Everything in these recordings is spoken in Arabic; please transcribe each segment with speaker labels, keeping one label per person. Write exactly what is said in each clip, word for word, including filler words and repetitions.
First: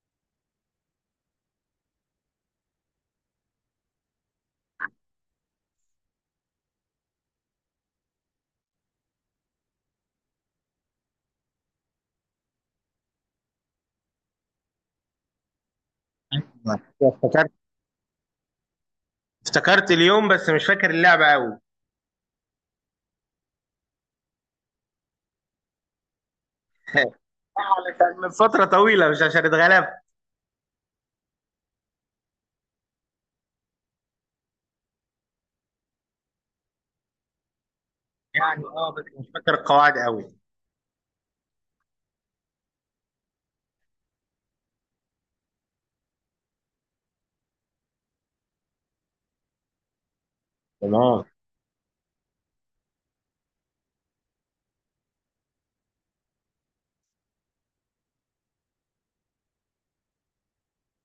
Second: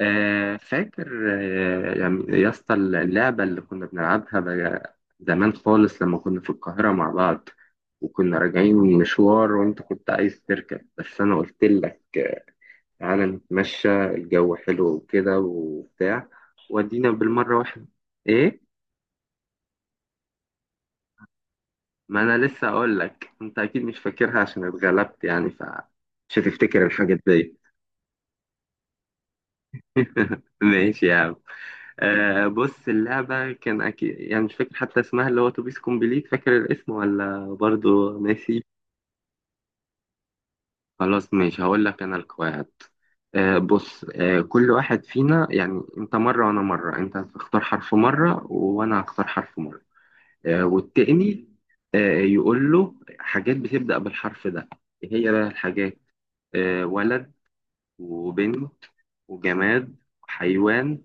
Speaker 1: آه، فاكر. آه، يعني يا اسطى، اللعبة اللي كنا بنلعبها بقى زمان خالص لما كنا في القاهرة مع بعض، وكنا راجعين من مشوار وانت كنت عايز تركب بس انا قلت لك آه، تعالى نتمشى، الجو حلو وكده وبتاع، ودينا
Speaker 2: افتكرت.
Speaker 1: بالمرة واحدة. ايه؟
Speaker 2: افتكرت اليوم، بس مش فاكر اللعبة قوي.
Speaker 1: ما انا لسه اقول لك انت اكيد مش فاكرها عشان اتغلبت يعني، فمش هتفتكر الحاجات دي.
Speaker 2: علشان من فترة طويلة، مش عشان اتغلبت
Speaker 1: ماشي يا عم. آه بص، اللعبة كان أكيد، يعني مش فاكر حتى اسمها، اللي هو توبيس كومبليت. فاكر الاسم ولا برضو ناسي؟
Speaker 2: يعني. اه، بس مش فاكر القواعد قوي.
Speaker 1: خلاص ماشي، هقول لك أنا القواعد. آه بص آه كل واحد فينا، يعني أنت مرة وأنا مرة، أنت هتختار حرف مرة وأنا هختار حرف مرة. آه
Speaker 2: تمام.
Speaker 1: والتاني آه يقول له حاجات بتبدأ بالحرف ده. إيه هي بقى الحاجات؟ آه ولد، وبنت، وجماد، وحيوان،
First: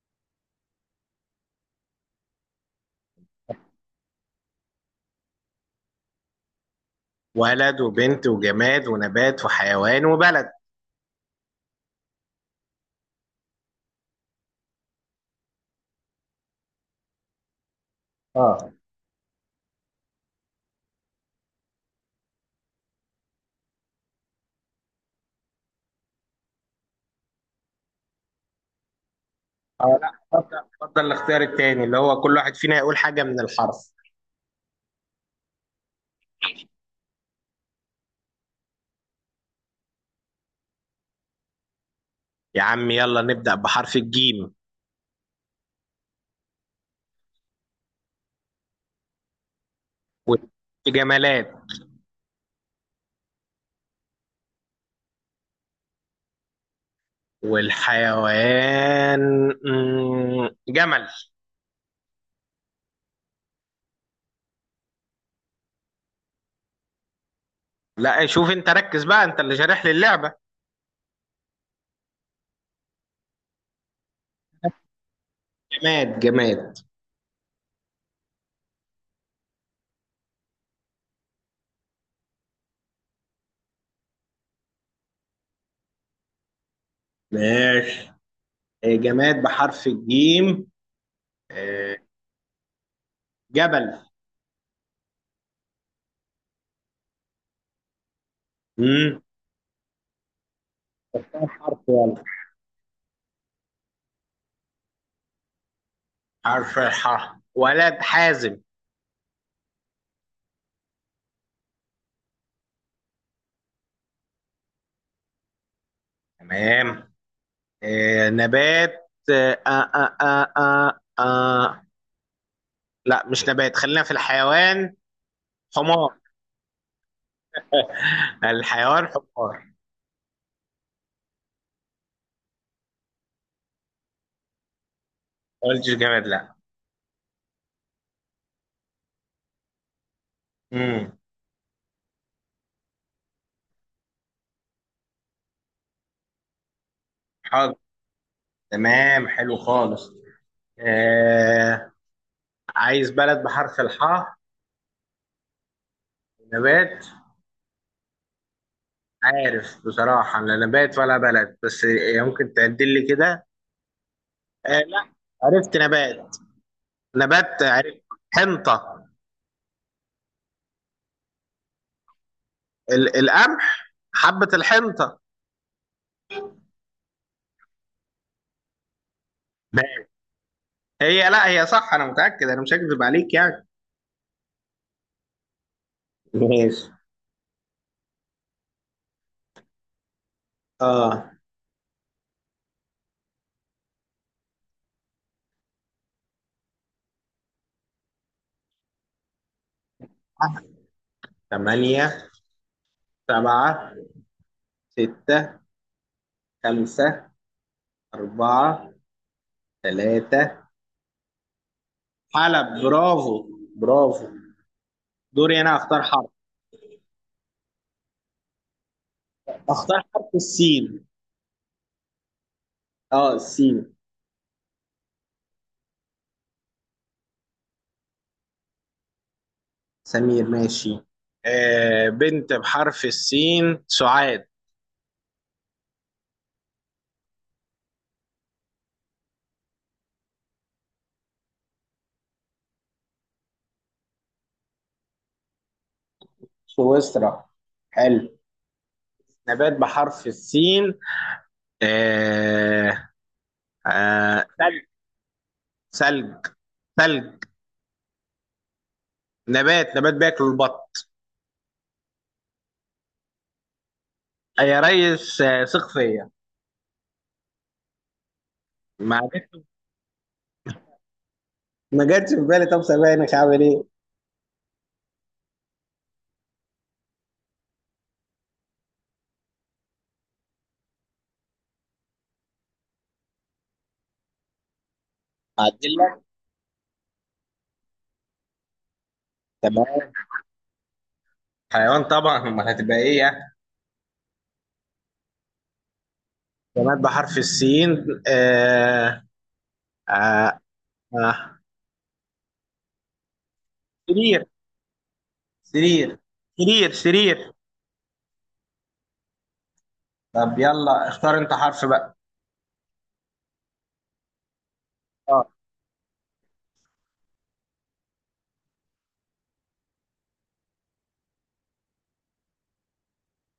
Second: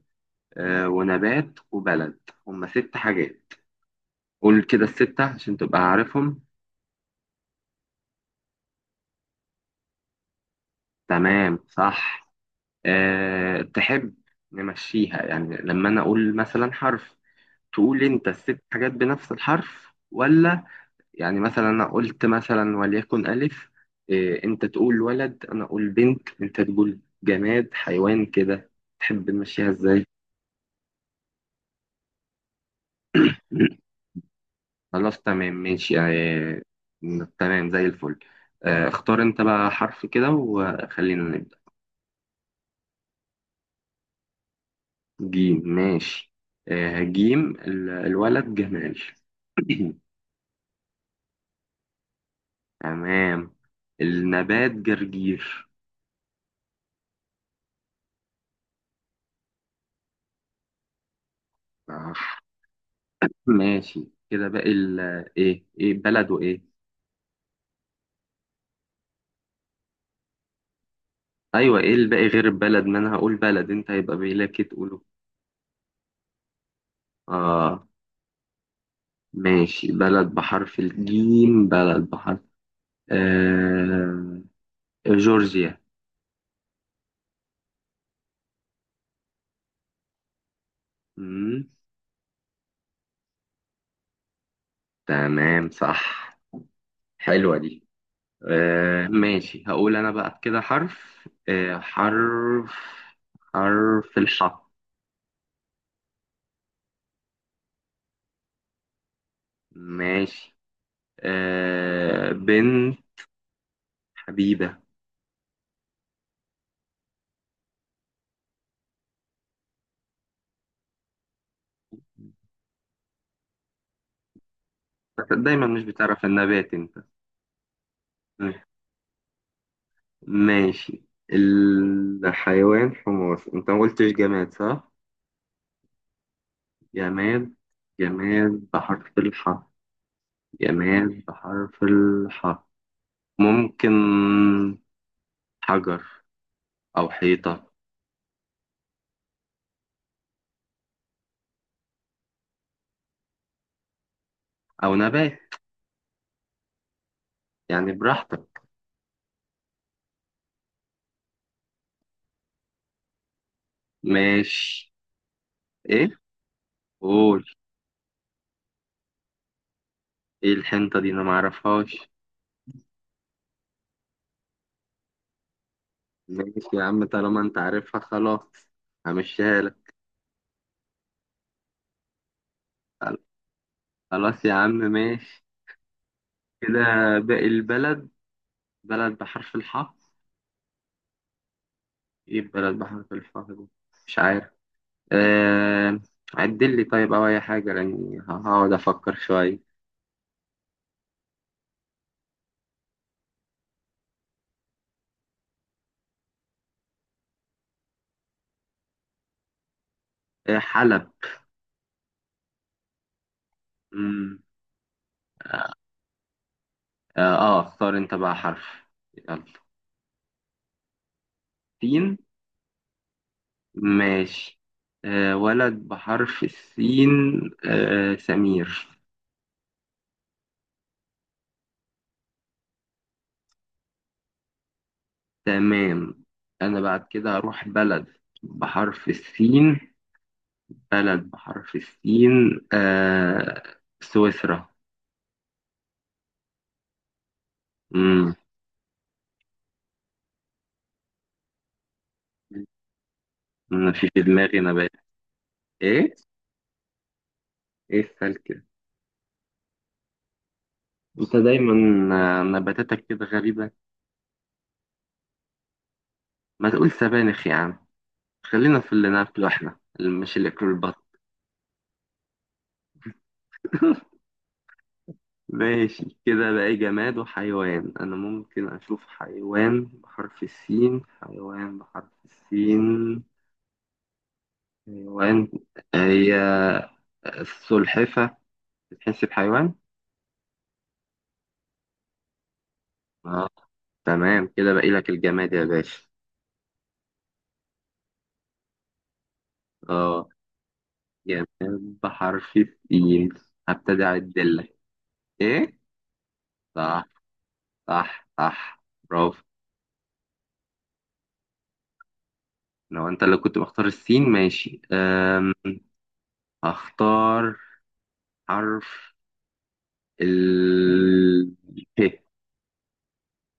Speaker 1: آه ونبات، وبلد. هما ست حاجات. قول كده الستة عشان تبقى عارفهم.
Speaker 2: ولد وبنت وجماد ونبات وحيوان وبلد.
Speaker 1: تمام، صح. أه تحب نمشيها، يعني لما أنا أقول مثلا حرف، تقول أنت الست
Speaker 2: اه،
Speaker 1: حاجات بنفس الحرف ولا... يعني مثلا أنا قلت مثلا وليكن ألف، أه أنت تقول ولد، أنا أقول بنت، أنت تقول جماد، حيوان، كده. تحب نمشيها
Speaker 2: اه،
Speaker 1: إزاي؟
Speaker 2: لا، اتفضل اتفضل، الاختيار التاني اللي هو كل واحد فينا يقول حاجة من الحرف.
Speaker 1: خلاص، تمام، ماشي، أه. تمام زي الفل. أه اختار أنت بقى حرف كده وخلينا نبدأ.
Speaker 2: يا عم، يلا نبدأ بحرف الجيم.
Speaker 1: جيم، ماشي. آه جيم ال- الولد جمال.
Speaker 2: والجمالات.
Speaker 1: تمام. النبات جرجير.
Speaker 2: والحيوان، مم، جمل.
Speaker 1: آه، ماشي. كده باقي ال... ايه، ايه بلد وايه؟
Speaker 2: لا، شوف انت ركز بقى، انت اللي شارح لي اللعبة.
Speaker 1: ايوه، ايه الباقي غير البلد؟ ما انا هقول بلد، انت هيبقى باقي تقوله.
Speaker 2: جماد جماد.
Speaker 1: اه، ماشي. بلد بحرف الجيم، بلد بحرف آه جورجيا.
Speaker 2: ماشي. آه، جماد بحرف الجيم.
Speaker 1: مم،
Speaker 2: آه، جبل.
Speaker 1: تمام، صح. حلوة دي. آه
Speaker 2: مم.
Speaker 1: ماشي. هقول انا بقى كده حرف،
Speaker 2: كام حرف؟
Speaker 1: آه
Speaker 2: يلا.
Speaker 1: حرف حرف الحاء.
Speaker 2: حرف الحاء، ولد حازم.
Speaker 1: ماشي. آه بنت حبيبة.
Speaker 2: تمام. آه، نبات. آه، آه، آه، آه، آه. آه. لا، مش نبات، خلينا في الحيوان.
Speaker 1: دايما مش
Speaker 2: حمار.
Speaker 1: بتعرف النبات انت.
Speaker 2: الحيوان حمار.
Speaker 1: ماشي. الحيوان حمار. انت ما قلتش جماد صح؟
Speaker 2: ما قلتش جماد، لا.
Speaker 1: جماد، جماد بحرف الحاء،
Speaker 2: امم.
Speaker 1: جماد بحرف الحاء. ممكن حجر او حيطة.
Speaker 2: حاضر. تمام، حلو خالص. آه عايز بلد بحرف الحاء.
Speaker 1: او نبات
Speaker 2: نبات.
Speaker 1: يعني، براحتك.
Speaker 2: عارف بصراحة لا نبات ولا بلد، بس إيه، ممكن تعدل لي كده. آه
Speaker 1: ماشي.
Speaker 2: لا، عرفت
Speaker 1: ايه؟
Speaker 2: نبات.
Speaker 1: قول.
Speaker 2: نبات عرفت. حنطة.
Speaker 1: ايه الحنطة دي؟ انا معرفهاش.
Speaker 2: ال القمح، حبة الحنطة.
Speaker 1: ماشي يا عم، طالما انت عارفها خلاص، همشيها لك.
Speaker 2: ماشي. هي، لا هي صح، أنا متأكد، أنا مش هكذب
Speaker 1: خل-
Speaker 2: عليك يعني.
Speaker 1: خلاص يا عم، ماشي. كده
Speaker 2: ماشي.
Speaker 1: باقي البلد، بلد بحرف الحاء.
Speaker 2: اه.
Speaker 1: ايه بلد بحرف الحاء دي؟ مش عارف. آه... عدل لي طيب، او اي حاجة، لاني ه- هقعد افكر شوية.
Speaker 2: ثمانية، سبعة، ستة، خمسة، أربعة،
Speaker 1: آه
Speaker 2: ثلاثة.
Speaker 1: حلب.
Speaker 2: حلب، برافو. برافو.
Speaker 1: مم.
Speaker 2: دوري أنا أختار حرف.
Speaker 1: اه، آه، اختار انت بقى حرف. يلا.
Speaker 2: أختار حرف السين.
Speaker 1: سين،
Speaker 2: اه، السين.
Speaker 1: ماشي. آه ولد بحرف السين، آه سمير.
Speaker 2: سمير، ماشي. آه بنت بحرف السين، سعاد.
Speaker 1: تمام. أنا بعد كده هروح بلد بحرف السين. بلد بحرف السين آه سويسرا.
Speaker 2: سويسرا، حلو.
Speaker 1: مم.
Speaker 2: نبات بحرف السين. آه
Speaker 1: أنا في في
Speaker 2: آه
Speaker 1: دماغي
Speaker 2: ثلج.
Speaker 1: نبات. إيه؟
Speaker 2: ثلج ثلج.
Speaker 1: إيه السلك ده؟
Speaker 2: نبات، نبات بياكل البط.
Speaker 1: أنت دايما، آه، نباتاتك كده غريبة.
Speaker 2: آه، يا ريس، آه ثق فيا.
Speaker 1: ما تقول سبانخ يا عم، خلينا في اللي
Speaker 2: معلش،
Speaker 1: ناكله إحنا، اللي مش اللي ياكله البط.
Speaker 2: ما جاتش في بالي. طب سامعني، هعمل ايه؟
Speaker 1: ماشي. كده بقى جماد وحيوان. أنا ممكن أشوف حيوان بحرف السين، حيوان بحرف السين، حيوان.
Speaker 2: اعدل لك.
Speaker 1: هي السلحفة، بتحس بحيوان؟
Speaker 2: تمام. حيوان طبعا، امال هتبقى ايه
Speaker 1: اه،
Speaker 2: يعني؟
Speaker 1: تمام. كده باقي لك الجماد يا باشا.
Speaker 2: نبات بحرف السين. آه
Speaker 1: اه،
Speaker 2: آه آه
Speaker 1: جماد بحرف السين، هبتدي اعد
Speaker 2: سرير.
Speaker 1: لك. ايه؟
Speaker 2: سرير. سرير
Speaker 1: صح،
Speaker 2: سرير.
Speaker 1: صح، صح. برافو.
Speaker 2: طب، يلا اختار انت حرف بقى.
Speaker 1: لو انت اللي كنت مختار السين ماشي.
Speaker 2: اه.
Speaker 1: أم... اختار حرف ال ه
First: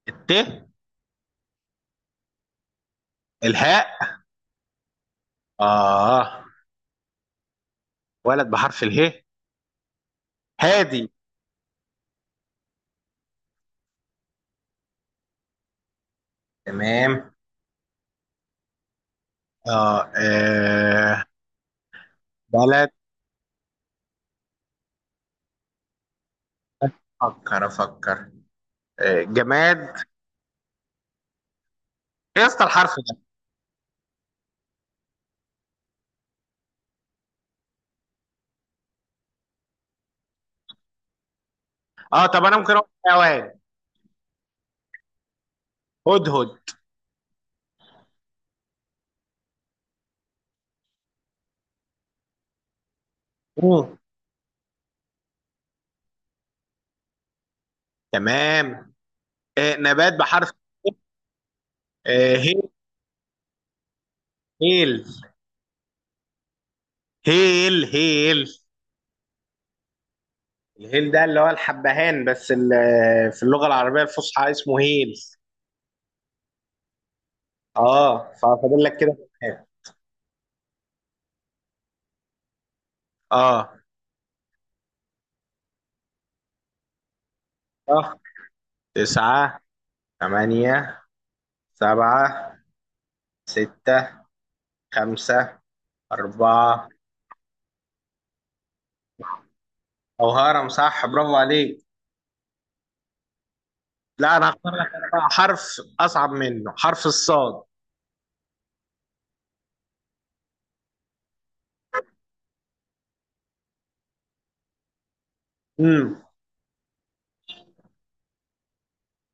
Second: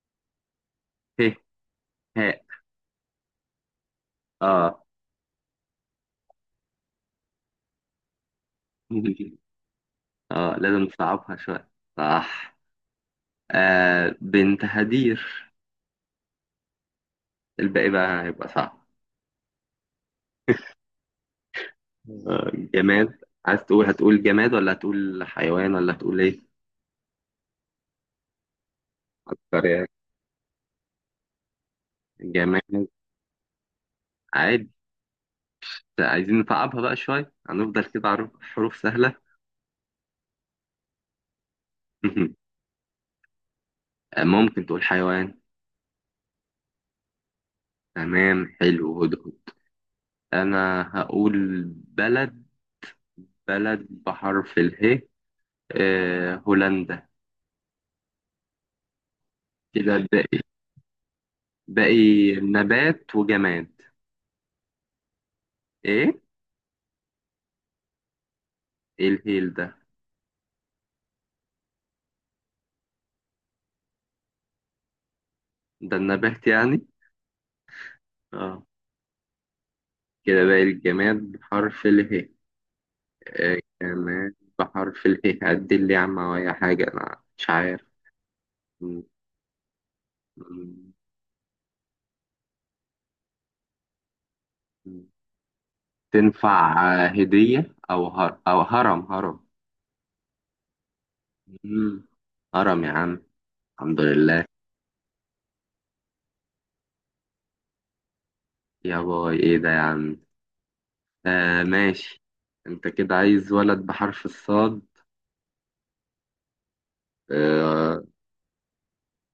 Speaker 2: الت
Speaker 1: ه ه
Speaker 2: الهاء.
Speaker 1: اه.
Speaker 2: اه، ولد بحرف اله.
Speaker 1: اه، لازم
Speaker 2: هادي.
Speaker 1: نصعبها شوية. صح. آه بنت هدير.
Speaker 2: تمام
Speaker 1: الباقي بقى هيبقى صعب.
Speaker 2: اه, آه.
Speaker 1: مم. آه،
Speaker 2: بلد.
Speaker 1: جماد. عايز تقول، هتقول جماد ولا هتقول حيوان ولا هتقول ايه؟
Speaker 2: افكر افكر. آه.
Speaker 1: فكر
Speaker 2: جماد
Speaker 1: يعني.
Speaker 2: ايه؟ يا
Speaker 1: جماد.
Speaker 2: اسطى الحرف ده.
Speaker 1: عادي، عايزين نصعبها بقى شوية، هنفضل كده على حروف سهلة.
Speaker 2: اه، طب انا ممكن اقول حيوان.
Speaker 1: ممكن تقول حيوان.
Speaker 2: هدهد.
Speaker 1: تمام، حلو، هدهد. أنا هقول بلد، بلد
Speaker 2: مم.
Speaker 1: بحرف اله. آه هولندا.
Speaker 2: تمام. آه.
Speaker 1: كده
Speaker 2: نبات
Speaker 1: باقي،
Speaker 2: بحرف
Speaker 1: باقي
Speaker 2: آه. هيل.
Speaker 1: نبات وجماد.
Speaker 2: هيل.
Speaker 1: ايه؟
Speaker 2: هيل هيل.
Speaker 1: ايه الهيل ده؟
Speaker 2: الهيل ده اللي هو الحبهان، بس ال- في اللغة العربية الفصحى اسمه هيل.
Speaker 1: ده النبات يعني؟
Speaker 2: اه،
Speaker 1: اه،
Speaker 2: ففاضل لك كده.
Speaker 1: كده باقي الجماد بحرف اله. آه،
Speaker 2: اه.
Speaker 1: كمان بحرف اله. عدل لي يا عم أو أي حاجة أنا مش عارف.
Speaker 2: صح.
Speaker 1: م-
Speaker 2: تسعة،
Speaker 1: م-
Speaker 2: ثمانية، سبعة، ستة،
Speaker 1: م-
Speaker 2: خمسة،
Speaker 1: تنفع.
Speaker 2: أربعة.
Speaker 1: آه، هدية، أو هر... أو هرم، هرم.
Speaker 2: أو هرم، صح، برافو عليك.
Speaker 1: مم. هرم يا عم. الحمد
Speaker 2: لا،
Speaker 1: لله.
Speaker 2: أنا هختار لك أنا بقى حرف أصعب منه، حرف الصاد.
Speaker 1: يا باي، إيه ده يا عم؟ آه ماشي. أنت كده عايز ولد بحرف الصاد.
Speaker 2: امم.
Speaker 1: آه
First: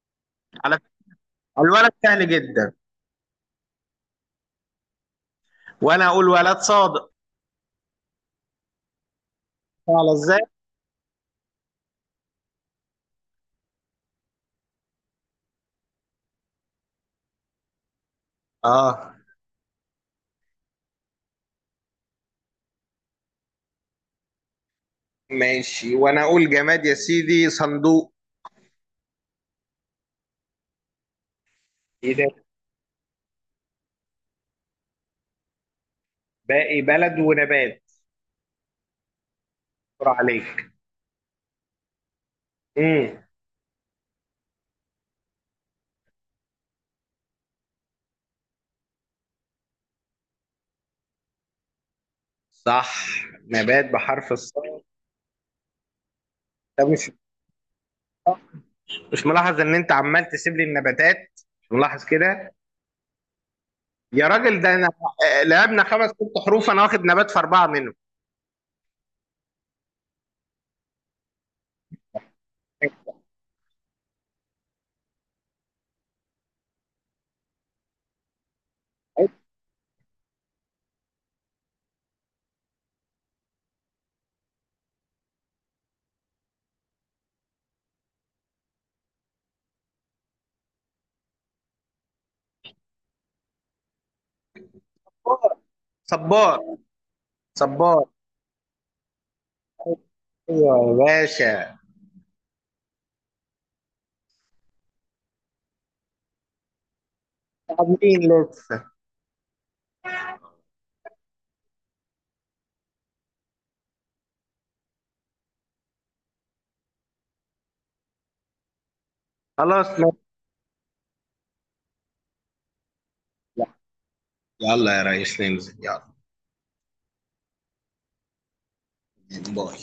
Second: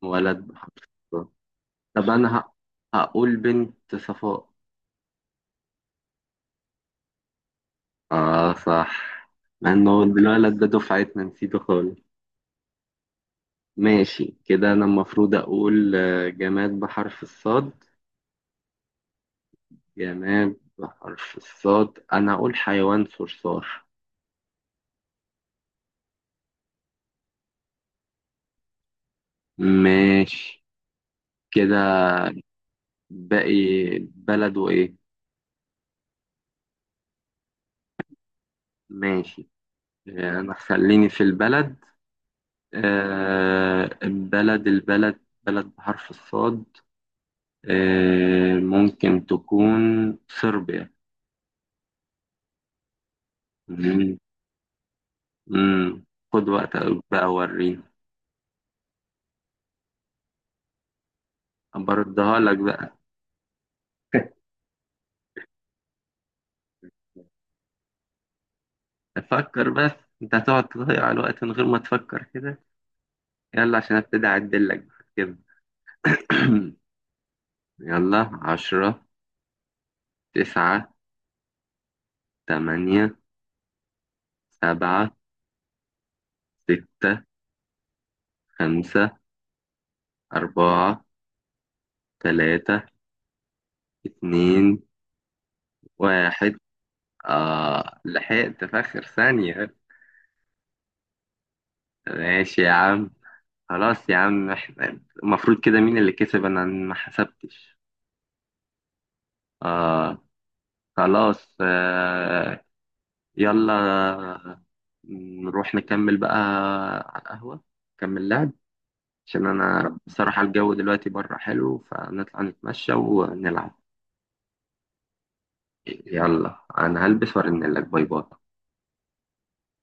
Speaker 1: ولد بحرف
Speaker 2: على.
Speaker 1: الصاد.
Speaker 2: الولد
Speaker 1: طب
Speaker 2: سهل
Speaker 1: أنا ه...
Speaker 2: جدا.
Speaker 1: هقول بنت صفاء.
Speaker 2: وأنا أقول ولد صادق.
Speaker 1: آه، صح. مع إنه
Speaker 2: على إزاي؟
Speaker 1: الولد ده دفعتنا نسيته خالص. ماشي. كده أنا المفروض أقول آه، جماد بحرف الصاد.
Speaker 2: آه
Speaker 1: جماد بحرف الصاد، أنا أقول حيوان صرصار.
Speaker 2: ماشي، وأنا أقول جماد يا سيدي، صندوق.
Speaker 1: ماشي. كده
Speaker 2: إيه ده؟
Speaker 1: باقي بلد وإيه؟
Speaker 2: باقي بلد ونبات.
Speaker 1: ماشي.
Speaker 2: برافو
Speaker 1: آه، أنا
Speaker 2: عليك.
Speaker 1: خليني في البلد.
Speaker 2: امم.
Speaker 1: آه، البلد البلد بلد بحرف الصاد. آه، ممكن تكون صربيا.
Speaker 2: صح. نبات
Speaker 1: مم.
Speaker 2: بحرف الصاد.
Speaker 1: مم. خد
Speaker 2: ده
Speaker 1: وقتك
Speaker 2: مش
Speaker 1: بقى وريني.
Speaker 2: مش ملاحظ ان انت عمال تسيب لي النباتات؟ مش ملاحظ
Speaker 1: أبردها
Speaker 2: كده؟
Speaker 1: لك بقى.
Speaker 2: يا راجل، ده انا. آه، لعبنا خمس ست حروف، انا واخد نبات في اربعه منهم.
Speaker 1: فكر بس، انت هتقعد تضيع الوقت من غير ما تفكر كده. يلا عشان ابتدي اعدلك بقى كده. يلا، عشرة، تسعة، تمانية، سبعة، ستة، خمسة، أربعة، تلاتة، اتنين، واحد.
Speaker 2: صبار.
Speaker 1: آه
Speaker 2: صبار.
Speaker 1: لحقت في آخر ثانية.
Speaker 2: ايوه يا باشا.
Speaker 1: ماشي يا عم. خلاص يا عم، احنا المفروض كده مين اللي كسب؟ أنا ما حسبتش.
Speaker 2: عاملين لسه.
Speaker 1: آه. خلاص، آه، يلا. نروح نكمل بقى على القهوة، نكمل لعب، عشان
Speaker 2: خلاص،
Speaker 1: أنا
Speaker 2: ماشي.
Speaker 1: بصراحة الجو دلوقتي بره حلو، فنطلع نتمشى ونلعب.
Speaker 2: يلا يا ريس، ننزل، يلا.
Speaker 1: يلا أنا هلبس وأرنلك. باي باي.
Speaker 2: باي.